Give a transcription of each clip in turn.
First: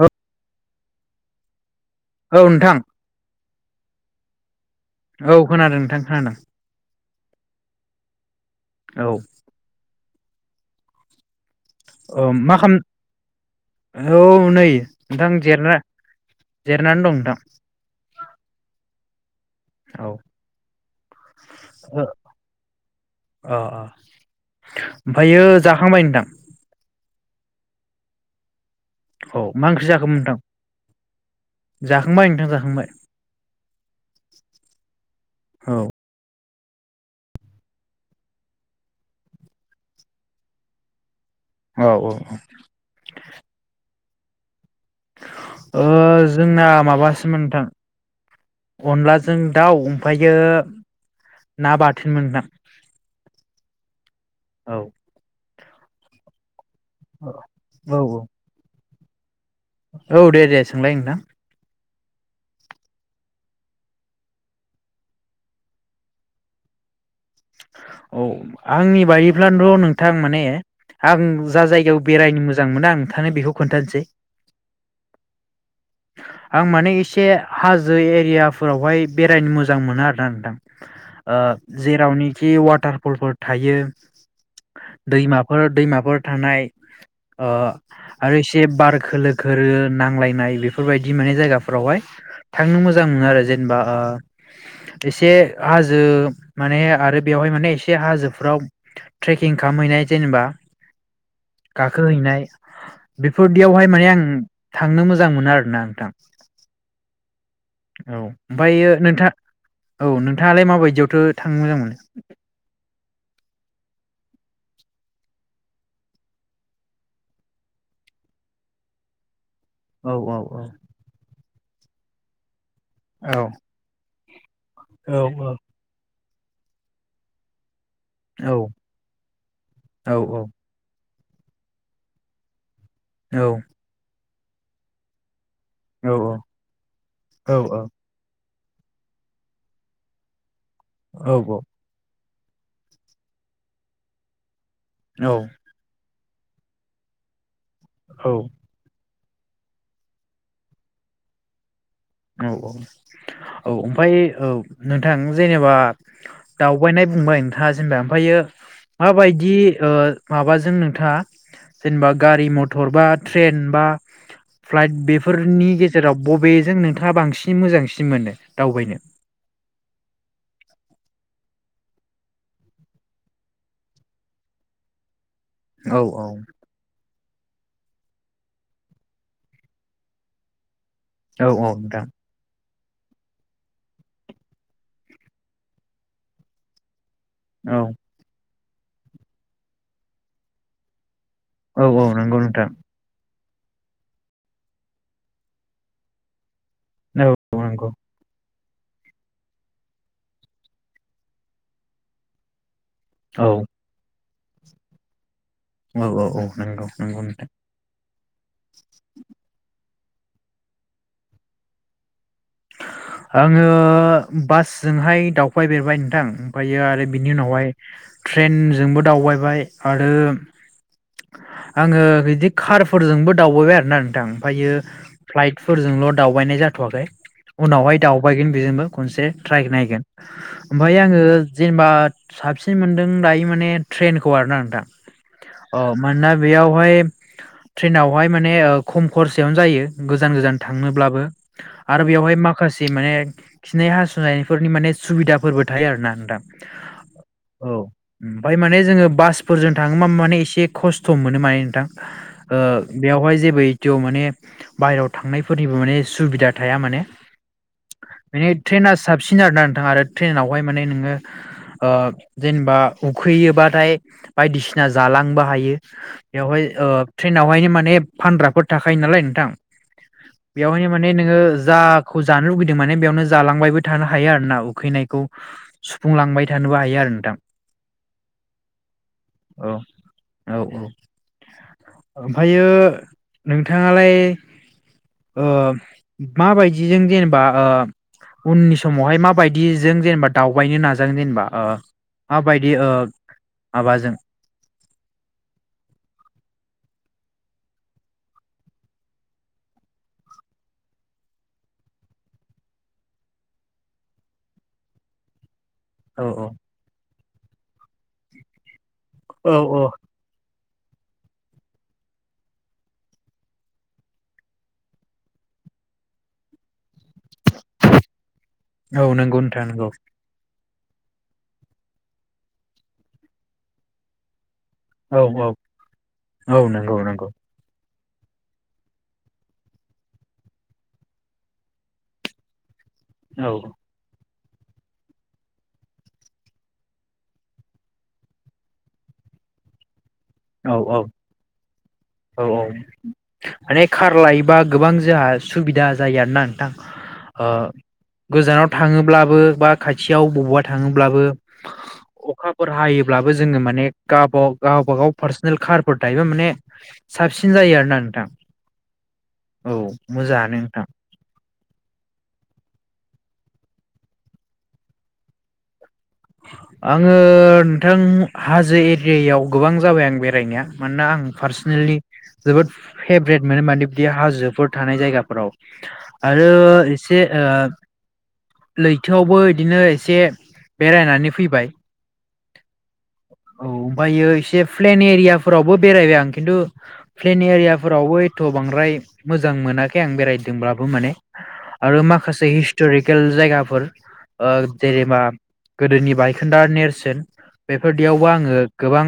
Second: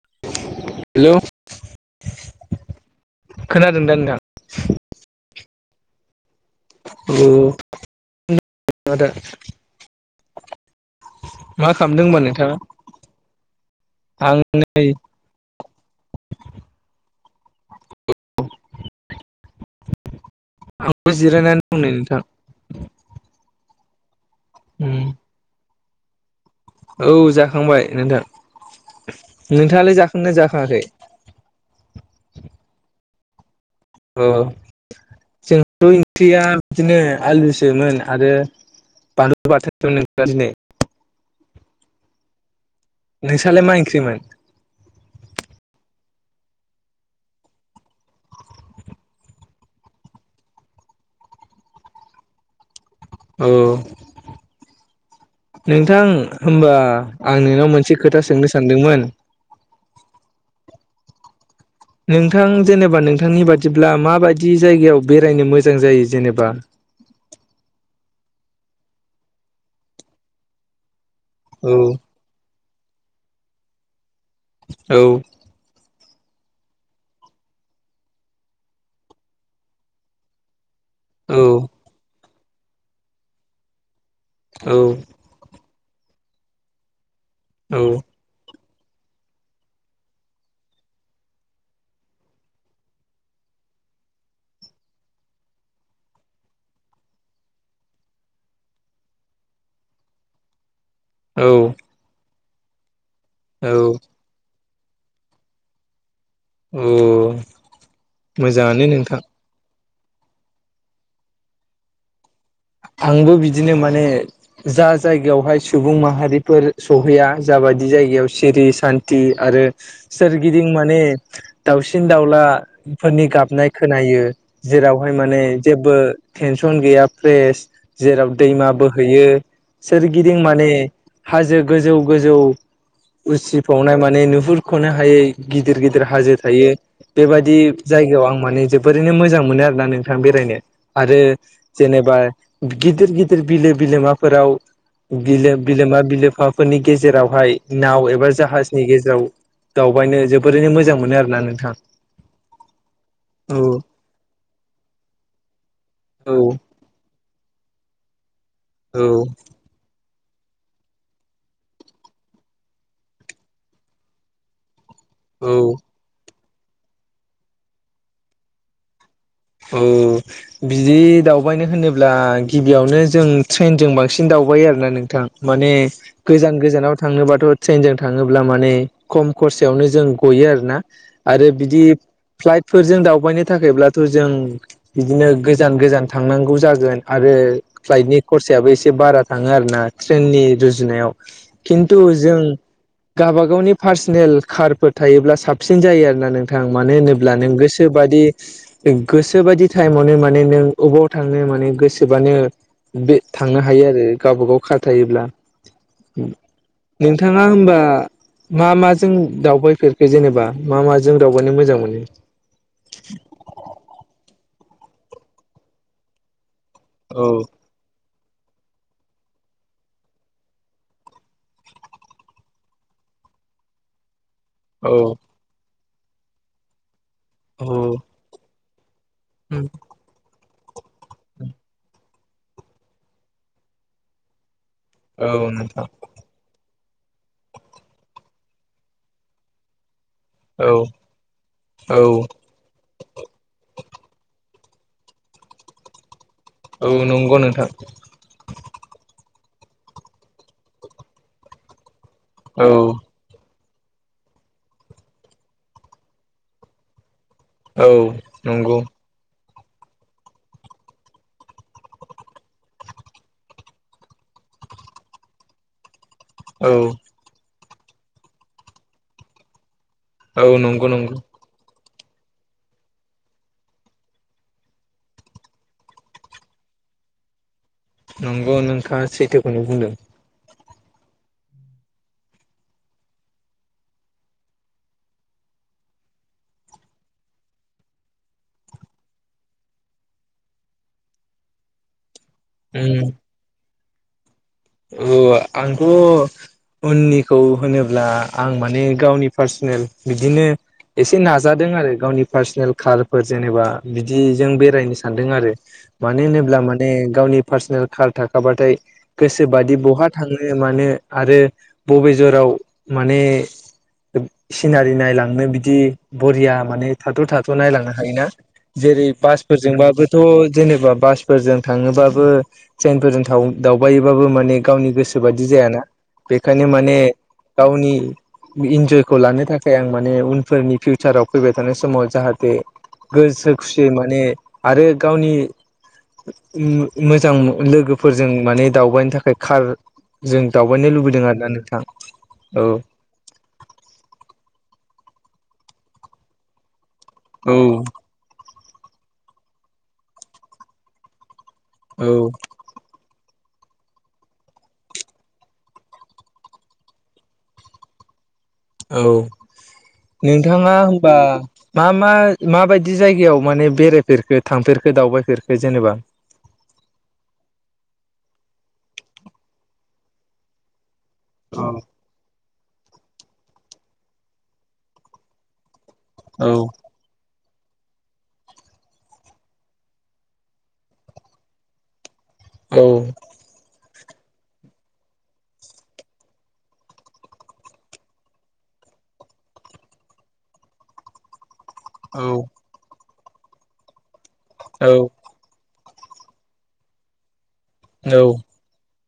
औ हेल' औ नोंथां खोनादों दा नोंथां? औ खोनादों नोंथां खोनादों। औ औ [unintelligible] मा खालामदों होनबा औ मा नोंथाङा खाम औ नै नोंथां जेरायना जिरनानै दं नोंथां औ आंबो जिरायनानै दं ओ नोंथां। अ अ ओमफ्रायो जाखांबाय नोंथां। औ जाखांबाय नोंथां औ मा नोंथाङालाय ओंख्रिजाखोमोन जाखांना जाखाङाखै नोंथां जाखांबाय नोंथां जाखांबाय। अ औ जोंथ' ओंख्रिया बिदिनो आलुसोमोन आरो बानलु बाथोमोन दिनै औ औ नोंसालाय मा ओंख्रिमोन ओ जोंना माबासोन नोंथां अनलाजों दाउ ओमफ्रायो ना बाथोन मोनदां औ नोंथां होनबा आं नोंनाव मोनसे औ खोथा सोंनो सानदोंमोन औ दे दे सोंलाय नोंथां। ् नोंथां जेनेबा नोंथांनि बादिब्ला माबायदि जायगायाव बेरायनो मोजां जायो जेनेबा [inaudible] औ आंनि बायोफ्रानोथ' नोंथां माने आं जा औ जायगायाव बेरायनो मोजां मोनो आंथानो बेखौ खोन्थानोसै औ आं माने एसे हाजो एरियाफोरावहाय बेरायनो मोजां मोनो आरोना नोंथां। ओ औ जेरावनोखि वाटारफलफोर थायो दैमाफोर दैमाफोर थानाय ओ औ आरो जे बार खोलो खोरो नांलायनाय बेफोरबायदि माने जायगाफोरावहाय थांनो मोजां मोनो आरो जे जेनबा ओ एसे हाजो माने आरो बेयावहाय माने एसे हाजोफ्राव ट्रेकिं खालामहैनाय जेनेबा औ गाखोहैनाय औ बेफोरदियावहाय माने आं थांनो मोजां मोनो आरोना नोंथां। औ औ ओमफ्राय मोजाङानो नोंथां नोंथाङ औ नोंथाङालाय माबायदियावथ' थांनो मोजां मोनो आंबो बिदिनो माने जा जायगायावहाय सुबुं माहारिफोर सहैया जा जा बायदि जायगायाव सिरि सान्त आरो औ औ सोरगिदिं माने दाउसिन दाउला फोरनि औ गाबनाय खोनायो जेरावहाय औ माने जेबो टेनसन गैया फ्रेस जेराव दैमा बोहैयो सोरगिदिं माने हाजो गोजौ गोजौ उसिफावनाय माने नुहुरख'नो हायै गिदिर गिदिर हाजो थायो बेबायदि औ जायगायाव आं माने जोबोरैनो मोजां मोनो आरो ना नोंथां बेरायनो आरो एबा गिदिर गिदिर बिलो बिलोमाफोराव बिलोमा बिलो हाबाफोरनि गेजेरावहाय नाव एबा औ जाहाजनि गेजेराव दावबायनो जोबोरैनो मोजां मोनो आरोना नोंथाङा औ औ औ। ओमफ्राय औ नोंथां जेनेबा औ दाउ आगायनाय बुंबाय नोंथाङा जेनेबा ओमफ्रायो औ माबायदि ओ माबाजों नोंथाङा जेनेबा गारि मथर बा ट्रेन बा फ्लाइट औ बेफोरनि गेजेराव बबेजों नोंथाङा बांसिन मोजांसिन मोनो दावबायनो औ बिदि दावबायनो होनोब्ला गिबियावनो जों ट्रेनजों बांसिन दावबाय दावबायो आरोना नोंथां माने औ औ गोजान गोजानाव थाङोब्लाथ' थ ' ट्रेनजों थाङोब्ला माने खम खरसायावनो जों गयो आरो ना औ आरो औ बिदि नोंथां फ्लाइटफोरजों दावबायनो थाखायब्लाथ' जों बिदिनो गोजान गोजान थांनांगौ जागो आरो औ फ्लाइटनि कर्सा बो एसे बारा थाङो आरोना ट्रेननि रुजुनायाव औ खिन्थु औ नंगौ जों नोंथां गाबा गाव गावनि पार्सनेल कारफोर थायोब्ला साबसिन जाय आरोना नों थां मानो औ होनोब्ला नों नंगौ गोसोबायदि गोसोबायदि टाइमावनो माने नों बबावयाव थांनो माने गोसोबानो बे औ थांनो हायो। आरो गावब गाव खार थायोब्ला औ औ नंगौ नंगौ नोंथाङा नोंथां। होमबा मा मा जों दावबायफोरखो? जेनेबा मा मा जों दावगानो मोजां मोनो? आङो बासजोंहाय दावफायफेरबाय बेरबाय नोंथां। ओमफ्रायो आरो औ बिनि उनावहाय ट्रेनजोंबो दावबायबाय। आरो आङो बिदि कारफोरजोंबो दावबायबाय आरोना नोंथां? ओमफ्रायो औ फ्लाइटफोरजोंल' दावबायनाय जाथ'वाखै। औ उनावहाय दावबायगोन बेजोंबो खनसे ट्राइ नायगोन। ओमफ्राय आङो जेनेबा साबसिन मोनदों दायो माने ट्रेनखौ आरोना नोंथां। औ अ नोंथां मानोना बेयाव बेवहाय ट्रेनावहाय माने खम खरसयावनो जायो। गोजान गोजान औ थांनोब्लाबो। औ आरो बेवहाय माखासे माने खिनाय हासुनाय फोरनि माने सुबिदाफोरबो थायो आरोना नोंथां? औ नंगौ नोंथां औ ओमफ्राय माने जोङो बास बास फोरजों थाङोबा माने एसे खस्थ' मोनो माने नोंथां। औ बेयावहाय जेबो थेव माने बायहेरायाव थांनायफोरनिबो माने सुबिदा थाया माने। औ माने नंगौ ट्रेना साबसिन आरो ना नोंथां आरो ट्रेनावहाय माने नोङो जेनेबा उखैयोबाथाय बायदिसिना जालांबो हायो। बेवहाय औ ट्रेनावहायनो माने फानग्राफोर थाखायो नालाय नोंथां। औ नंगौ बेयावहायनो माने नंगौ नोङो जा खौ जानो लुुबैदों माने बेयावनो जालांबायबो थानो हायो आरो ना उखैनायखौ सुफुंलांबाय थानोबो हायो आरो नोंथां। नंगौ नोंथाङा सैथोखौनो बुंदों। औ औ ओमफ्रायो नोंथाङालाय ओ माबायदिजों जेनेबा ओ उननि समावहाय माबायदिजों जेनेबा दावबायनो नाजादों जेनेबा ओ माबायदि ओ माबाजों? अ आंथ' उननिखौ होनोब्ला आं माने गावनि पार्सनेल बिदिनो एसे नाजादों आरो गावनि पार्सनेल कारफोर जेनेबा बिदिजों बेरायनो सानदों आरो मानो औ होनोब्ला माने गावनि पारसनेल थाखाबाथाय गोसो बादि औ बहा थांनो मानो आरो बबे जराव माने सिनारि नायलांनो बिदि बरिया माने थाथ' थाथ' नायलांनो हायोना जेरै औ नंगौ नोंथां नंगौ बासफोरजोंबाबोथ' जेनेबा बासफोरजों थाङोबाबो ट्रेनफोरजों दावबायोबाबो मानि गावनि औ गोसोबायदि औ जायाना बेखायनो औ माने नंगौ नंगौ गावनि इन्जयखौ लानो थाखाय आं माने उनफोरनि फिउचाराव फैबाय थानाय समाव जाहाथे गोसो औ खुसि माने आरो गावनि मोजां लोगोफोरजों माने दावबायनो थाखाय कार जों औ दावबायनो औ लुबैदों आरोना नोंथां औ औ माने खार लायोबा गोबां जोंहा सुबिदा जायो आरोना नोंथां ओ गोजानाव थाङोब्लाबो बा खाथियाव बबावबा थाङोब्लाबो औ अखाफोर हायोब्लाबो जोङो माने गाव गावब गाव पार्सनेल कारफोर थायो माने साबसिन जायो आरोना नोंथां। औ औ मोजाङानो नोंथाङा नोंथां होनबा मा मा माबायदि जायगायाव माने बेरायफेरखो थांफेरखो दावबायफेरखो जेनेबा। आङो नोंथां हाजो एरियायाव गोबां जाबाय आं बेरायनाया। मानोना आं औ पार्सनेलि जोबोद फेभ्रेट मोनो माने बिदि हाजोफोर थानाय जायगाफोराव। आरो औ एसे‌ ओ लैथोआवबो बिदिनो एसे बेरायनानै फैबाय। औ। औ ओमफ्रायो एसे प्लेन एरिया फोरावबो बेरायबाय आं खिन्थु प्लेन एरियाफोरावबो एथ' बांद्राय ओमफ्राय मोजां मोनाखै आं बेरायदोंब्लाबो माने। [inaudible] आरो माखासे हिस्ट'रिकेल जायगाफोर ओ औ जेरेबा गोदोनि बायखोन्दा नेरसोन बेफोरदियावबो आङो गोबां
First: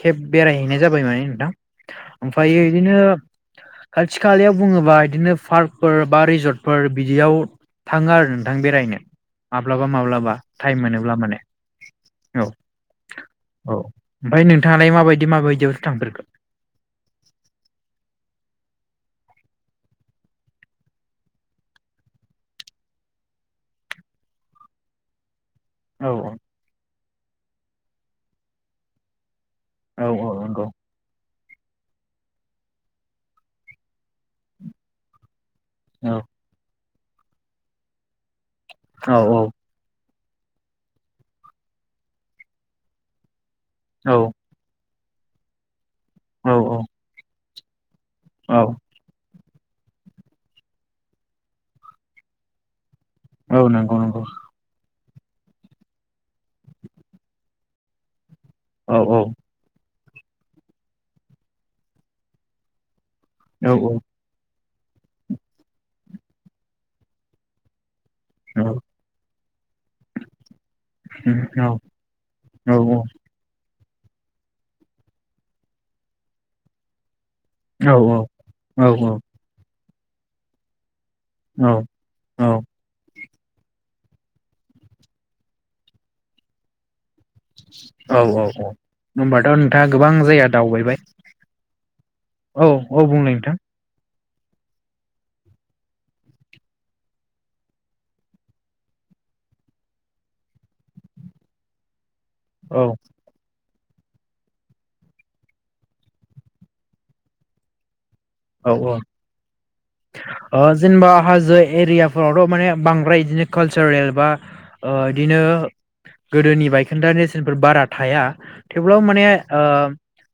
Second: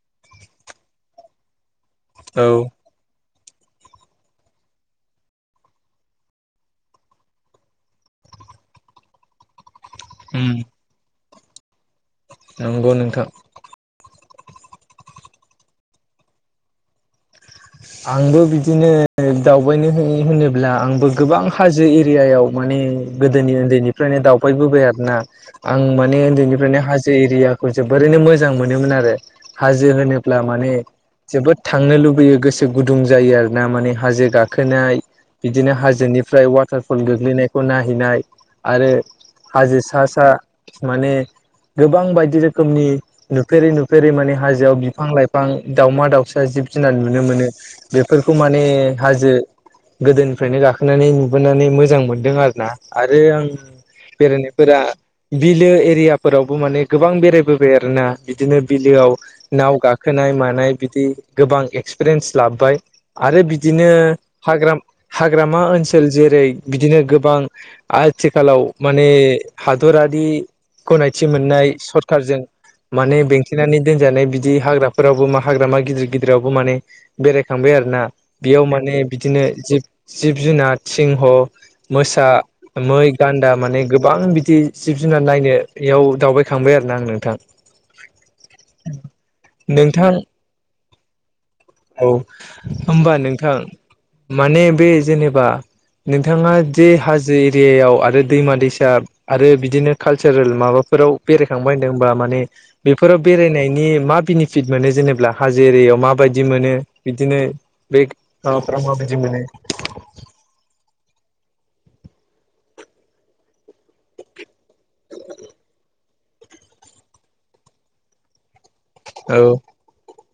खेब बेरायहैनाय जाबाय माने नोंथां औ ओमफ्रायायो इदिनो खाथि खालायाव बुङोबा बिदिनो पार्कफोर बा रिजर्टफोर बिदियाव थाङो आरो नोंथां बेरायनो माब्लाबा माब्लाबा। सम मोनोब्ला माने औ नंगौ नोंथां। औ ओमफ्राय नोंथाङालाय माबायदि माबायदियाव थांफेरखो? आंबो बिदिनो दावबायनो होनोब्ला आंबो गोबां हाजो एरियायाव माने गोदोनि उन्दैनिफ्रायनो दावबायबोबाय आरोना। आं औ माने उन्दैनिफ्रायनो हाजो एरियाखौ जोबोरैनो मोजां मोनोमोन आरो। हाजो औ औ होनोब्ला नंगौ माने जोबोद थांनो लुबैयो गोसो गुदुं जायो आरो ना माने हाजो गाखोनाय बिदिनो औ हाजोनिफ्राय वाटार फल गोग्लैनायखौ नायैनाय आरो औ औ हाजो सा सा माने गोबां बायदि रोखोमनि नुफेरै नुफेरै औ माने हाजोआव बि फां लाइफां दावमा दावसा औ जिब जुनार नुनो मोनो। बेफोरखौ औ माने हाजो गोदोनिफ्रायनो गाखोनानै नुबोनानै मोजां मोनदों आरो ना। आरो आं औ नंगौ नंगौ बेरायनायफोरा बिलो एरियाफोरावबो माने गोबां बेरायबोबाय आरोना बिदिनो औ बिलोआव नाव गाखो खोनाय मानाय बिदि गोबां एक्सपिरियेन्स लाबोबाय आरो औ बिदिनो हाग्रामा हाग्रामा ओनसोल जेरै बिदिनो गोबां आथिखालाव औ माने हादरारि गनायथि औ मोननाय औ सरखारजों औ माने बेंथेनानै दोनजानाय बिदि हाग्राफोरावबो मा हाग्रा मा गिदिर गिदिरावबो माने बेरायखांबाय आरोना बेयाव औ माने बिदिनो जिब जिब जुनार सिंह मोसा औ मै गान्दा माने गोबां बिदि जिब जुनार नायनोयाव दावबायखांबाय आरो ना आंङो। औ औ औ होम्बाथ' नोंथाङा नोंथां गोबां जायगा दावबायबाय। औ औ औ होनबा बुंलाय नोंथां माने बे जेनेबा नोंथाङा जे हाजो एरियायाव आरो दैमा दैसा आरो बिदिनो कालचारेल माबा फोराव बेरायखांबाय होनदोंहोनबा मान ने औ बेफोराव बेरायनायनि मा बिनिफिथ मोनो जेनेबा हाजो एरिआयाव माबादि‌ मोनो बिदिनो बै औ औ ओ जेनेबा हाजो एरियाफोरावथ' माने बांद्राय बिदिनो कालसारेल बा ओ बिदिनो गोदोनि बायखोन्दा नेरसेनफोर बारा थाया। थेवब्लाबो माने औ ओ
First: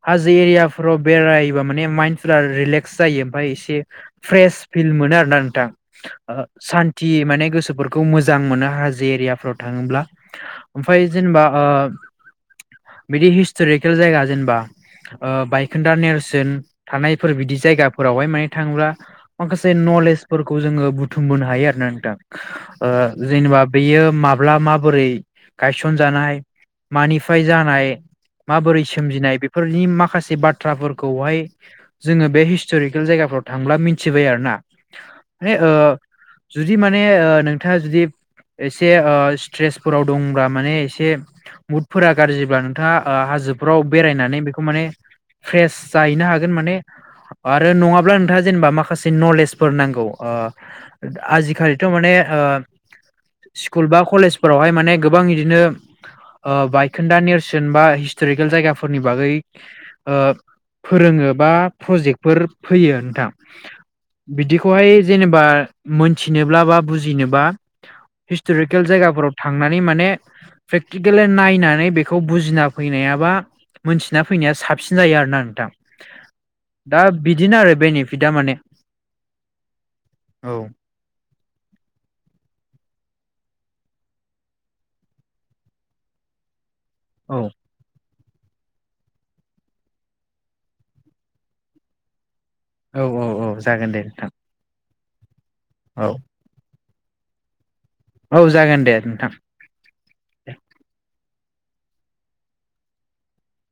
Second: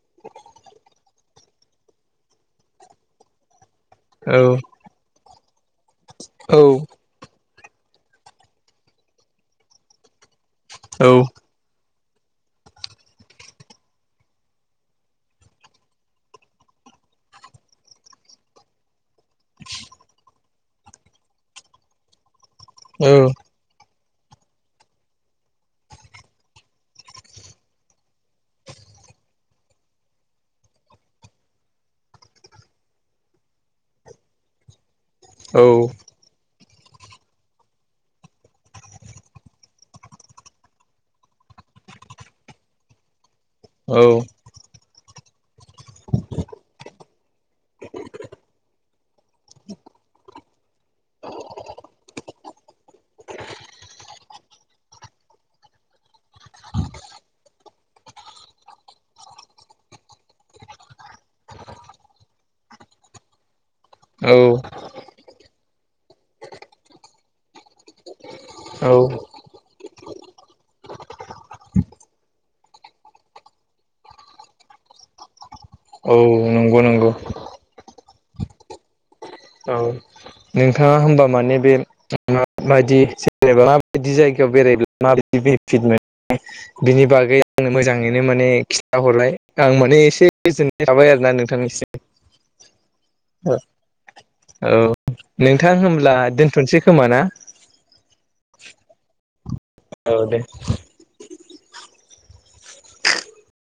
हाजो एरियाफोराव बेरायबा माने माइन्द फ रिलेक सजायो ओमफ्राय औ फ्रेसफिल मोनो आरोना नोंथां ओ औ सानथि माने गोसो फोरखौ मोजां मोनो हाजो एरियाफ्राव थाङोब्ला ओमफ्राय जेनेबा ओ [inaudible] बिदि हिस्ट'रिकेल जायगा जेनेबा ओ बायखोन्दा नेरसोन थानायफोर बिदि जायगाफोरावहाय माने थाङोब्ला माखासे नलेजफोरखौ जोङो बुथुमबोनो हायो आरोना नोंथां। ओ औ जेनेबा बेयो माब्ला माबोरै गायसन जानाय मानिफ्राय जानाय। माबोरै सोमजिनाय बेफोरनि माखासे बाथ्राफोरखौहाय जोङो बे हिस हिस्ट'रिकेल जायगाफ्राव थांब्ला मिथिबाय आरो ना माने औ ओ। जुदि माने ओ नोंथाङा जुदि एसे ओ स्ट्रेसफोराव दंब्ला माने एसे मुदफोरा गाज्रिब्ला नोंथाङा ओ हाजो फ्राव औ बेरायनानै बेखौ माने फ्रेस जाहैनो हागोन माने। आरो नङाब्ला नोंथाङा जेनेबा माखासे नलेजफोर नांगौ ओ आजिखालिथ' माने ओ। स्कुल बा कलेजफोरावहाय माने गोबां बिदिनो ओ बायखोन्दा नेरसोन बा हिस्ट'रिकेल जायगाफोरनि बागै ओ फोरोङो बा प्रजेक्ट। फोर फैयो नोंथां औ बिदिखौहाय जेनेबा मोनथिनोब्ला बा बुजिनोबा हिस्ट'रिकेल औ जायगाफोराव थांनानै माने। प्रेक्टिकेलि नायनानै बेखौ बुजिना फैनायाबा। मोनथिना फैनाया साबसिन जायो आरोना नोंथां। औ। नंगौ दा नंगौ बिदिनो आरो बेनिफिटआ माने। औ औ नोंथाङा होमबा माने बे माबायदि बेरायबा माबायदि जायगायाव बेरायब्ला माबायदि बेनिफिट मोनो बिनि औ बागै आंनो मोजां। यैनो माने खिन्थाहरबाय आं माने एसे गोजोननाय थाबाय आरो ना नोंथांनिसिम। औ औ औ जागोन दे नोंथां। औ नोंथां होमब्ला औ दोनथ'सै खोमा ना? औ जागोनदे नोंथां। औ दे [inaudible]